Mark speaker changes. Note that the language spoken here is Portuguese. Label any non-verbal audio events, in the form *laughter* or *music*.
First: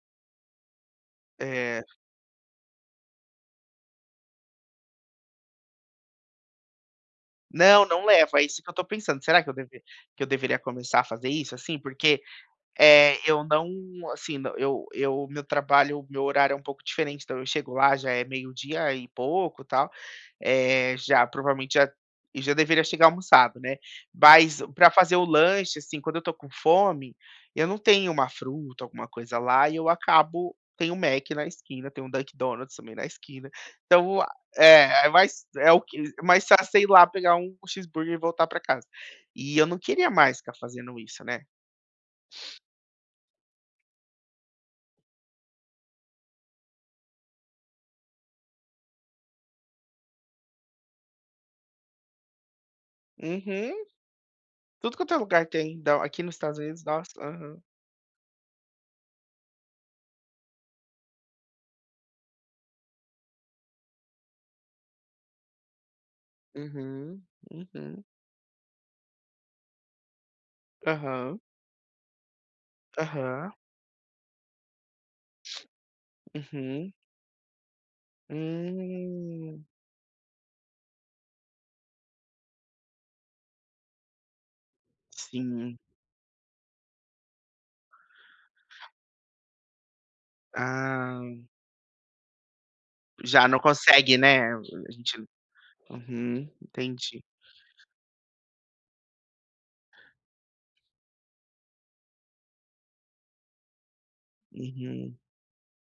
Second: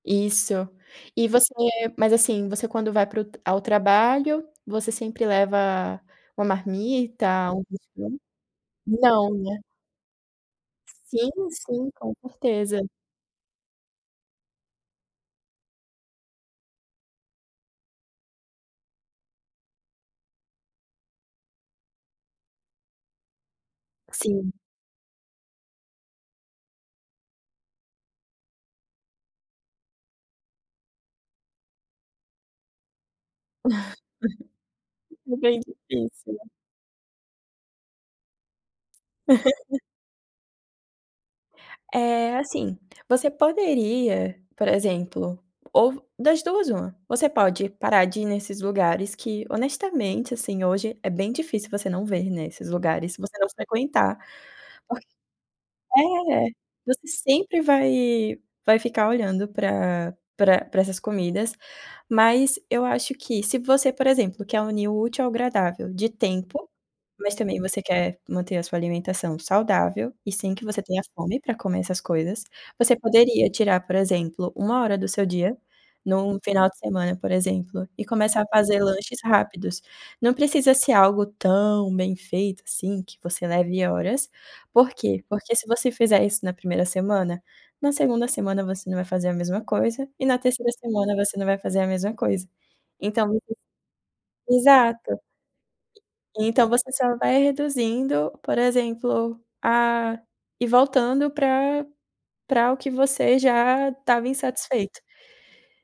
Speaker 1: Isso. E você
Speaker 2: É.
Speaker 1: mas assim, você quando vai para o tra ao trabalho, você sempre leva uma marmita, algo
Speaker 2: Não, não
Speaker 1: assim?
Speaker 2: levo, é isso que eu estou pensando.
Speaker 1: Não,
Speaker 2: Será que eu
Speaker 1: né?
Speaker 2: deve que eu deveria começar a fazer
Speaker 1: Sim,
Speaker 2: isso, assim?
Speaker 1: sim, com
Speaker 2: Porque,
Speaker 1: certeza.
Speaker 2: eh, eu não, assim, eu eu meu trabalho, meu horário é um pouco diferente, então eu chego lá já é meio-dia e pouco tal, eh já provavelmente já e já deveria chegar almoçado, né?
Speaker 1: Sim.
Speaker 2: Mas pra fazer o lanche, assim, quando eu tô com fome, eu não tenho uma fruta, alguma coisa lá, e eu acabo tem um Mac na esquina, tem um Dunkin Donuts também na esquina, então, o a é é
Speaker 1: *laughs*
Speaker 2: mais
Speaker 1: Bem
Speaker 2: é o que
Speaker 1: difícil.
Speaker 2: mais fácil você ir lá pegar um cheeseburger e voltar pra casa. E eu não
Speaker 1: *laughs*
Speaker 2: queria mais ficar fazendo isso, né.
Speaker 1: É, assim, você poderia, por exemplo, ou das duas, uma: "Você pode parar de ir nesses lugares que honestamente, assim, hoje é bem difícil você não ver, né, esses lugares se você não
Speaker 2: Uhum.
Speaker 1: frequentar".
Speaker 2: Tudo
Speaker 1: Por
Speaker 2: quanto é lugar tem Don aqui nos
Speaker 1: é,
Speaker 2: Estados Unidos.
Speaker 1: você
Speaker 2: Nossa,
Speaker 1: sempre
Speaker 2: aham.
Speaker 1: vai vai ficar olhando pra pra pra essas comidas, mas eu acho que se você, por exemplo, quer unir o útil ao agradável de tempo,
Speaker 2: Uhum.
Speaker 1: mas também você
Speaker 2: Uhum.
Speaker 1: quer manter a sua alimentação saudável e sem que você tenha fome
Speaker 2: Aham.
Speaker 1: pra comer essas coisas, você poderia
Speaker 2: Aham.
Speaker 1: tirar, por exemplo, uma hora do seu dia, num final de
Speaker 2: Uhum.
Speaker 1: semana, por exemplo, e começar a fazer lanches
Speaker 2: Hum.
Speaker 1: rápidos. Não precisa ser algo tão bem feito, assim, que você leve horas. Por quê? Porque se
Speaker 2: Sim.
Speaker 1: você fizer isso na primeira semana, na segunda semana você não vai fazer a mesma coisa e na terceira semana você
Speaker 2: Ah.
Speaker 1: não vai fazer a mesma coisa. Então.
Speaker 2: Já
Speaker 1: *unintelligible*
Speaker 2: não consegue, né? A a gente
Speaker 1: Exato.
Speaker 2: uhum,
Speaker 1: Então você só
Speaker 2: entendi.
Speaker 1: vai reduzindo, por exemplo, a e voltando pra pra o que você já estava insatisfeito.
Speaker 2: Uhum.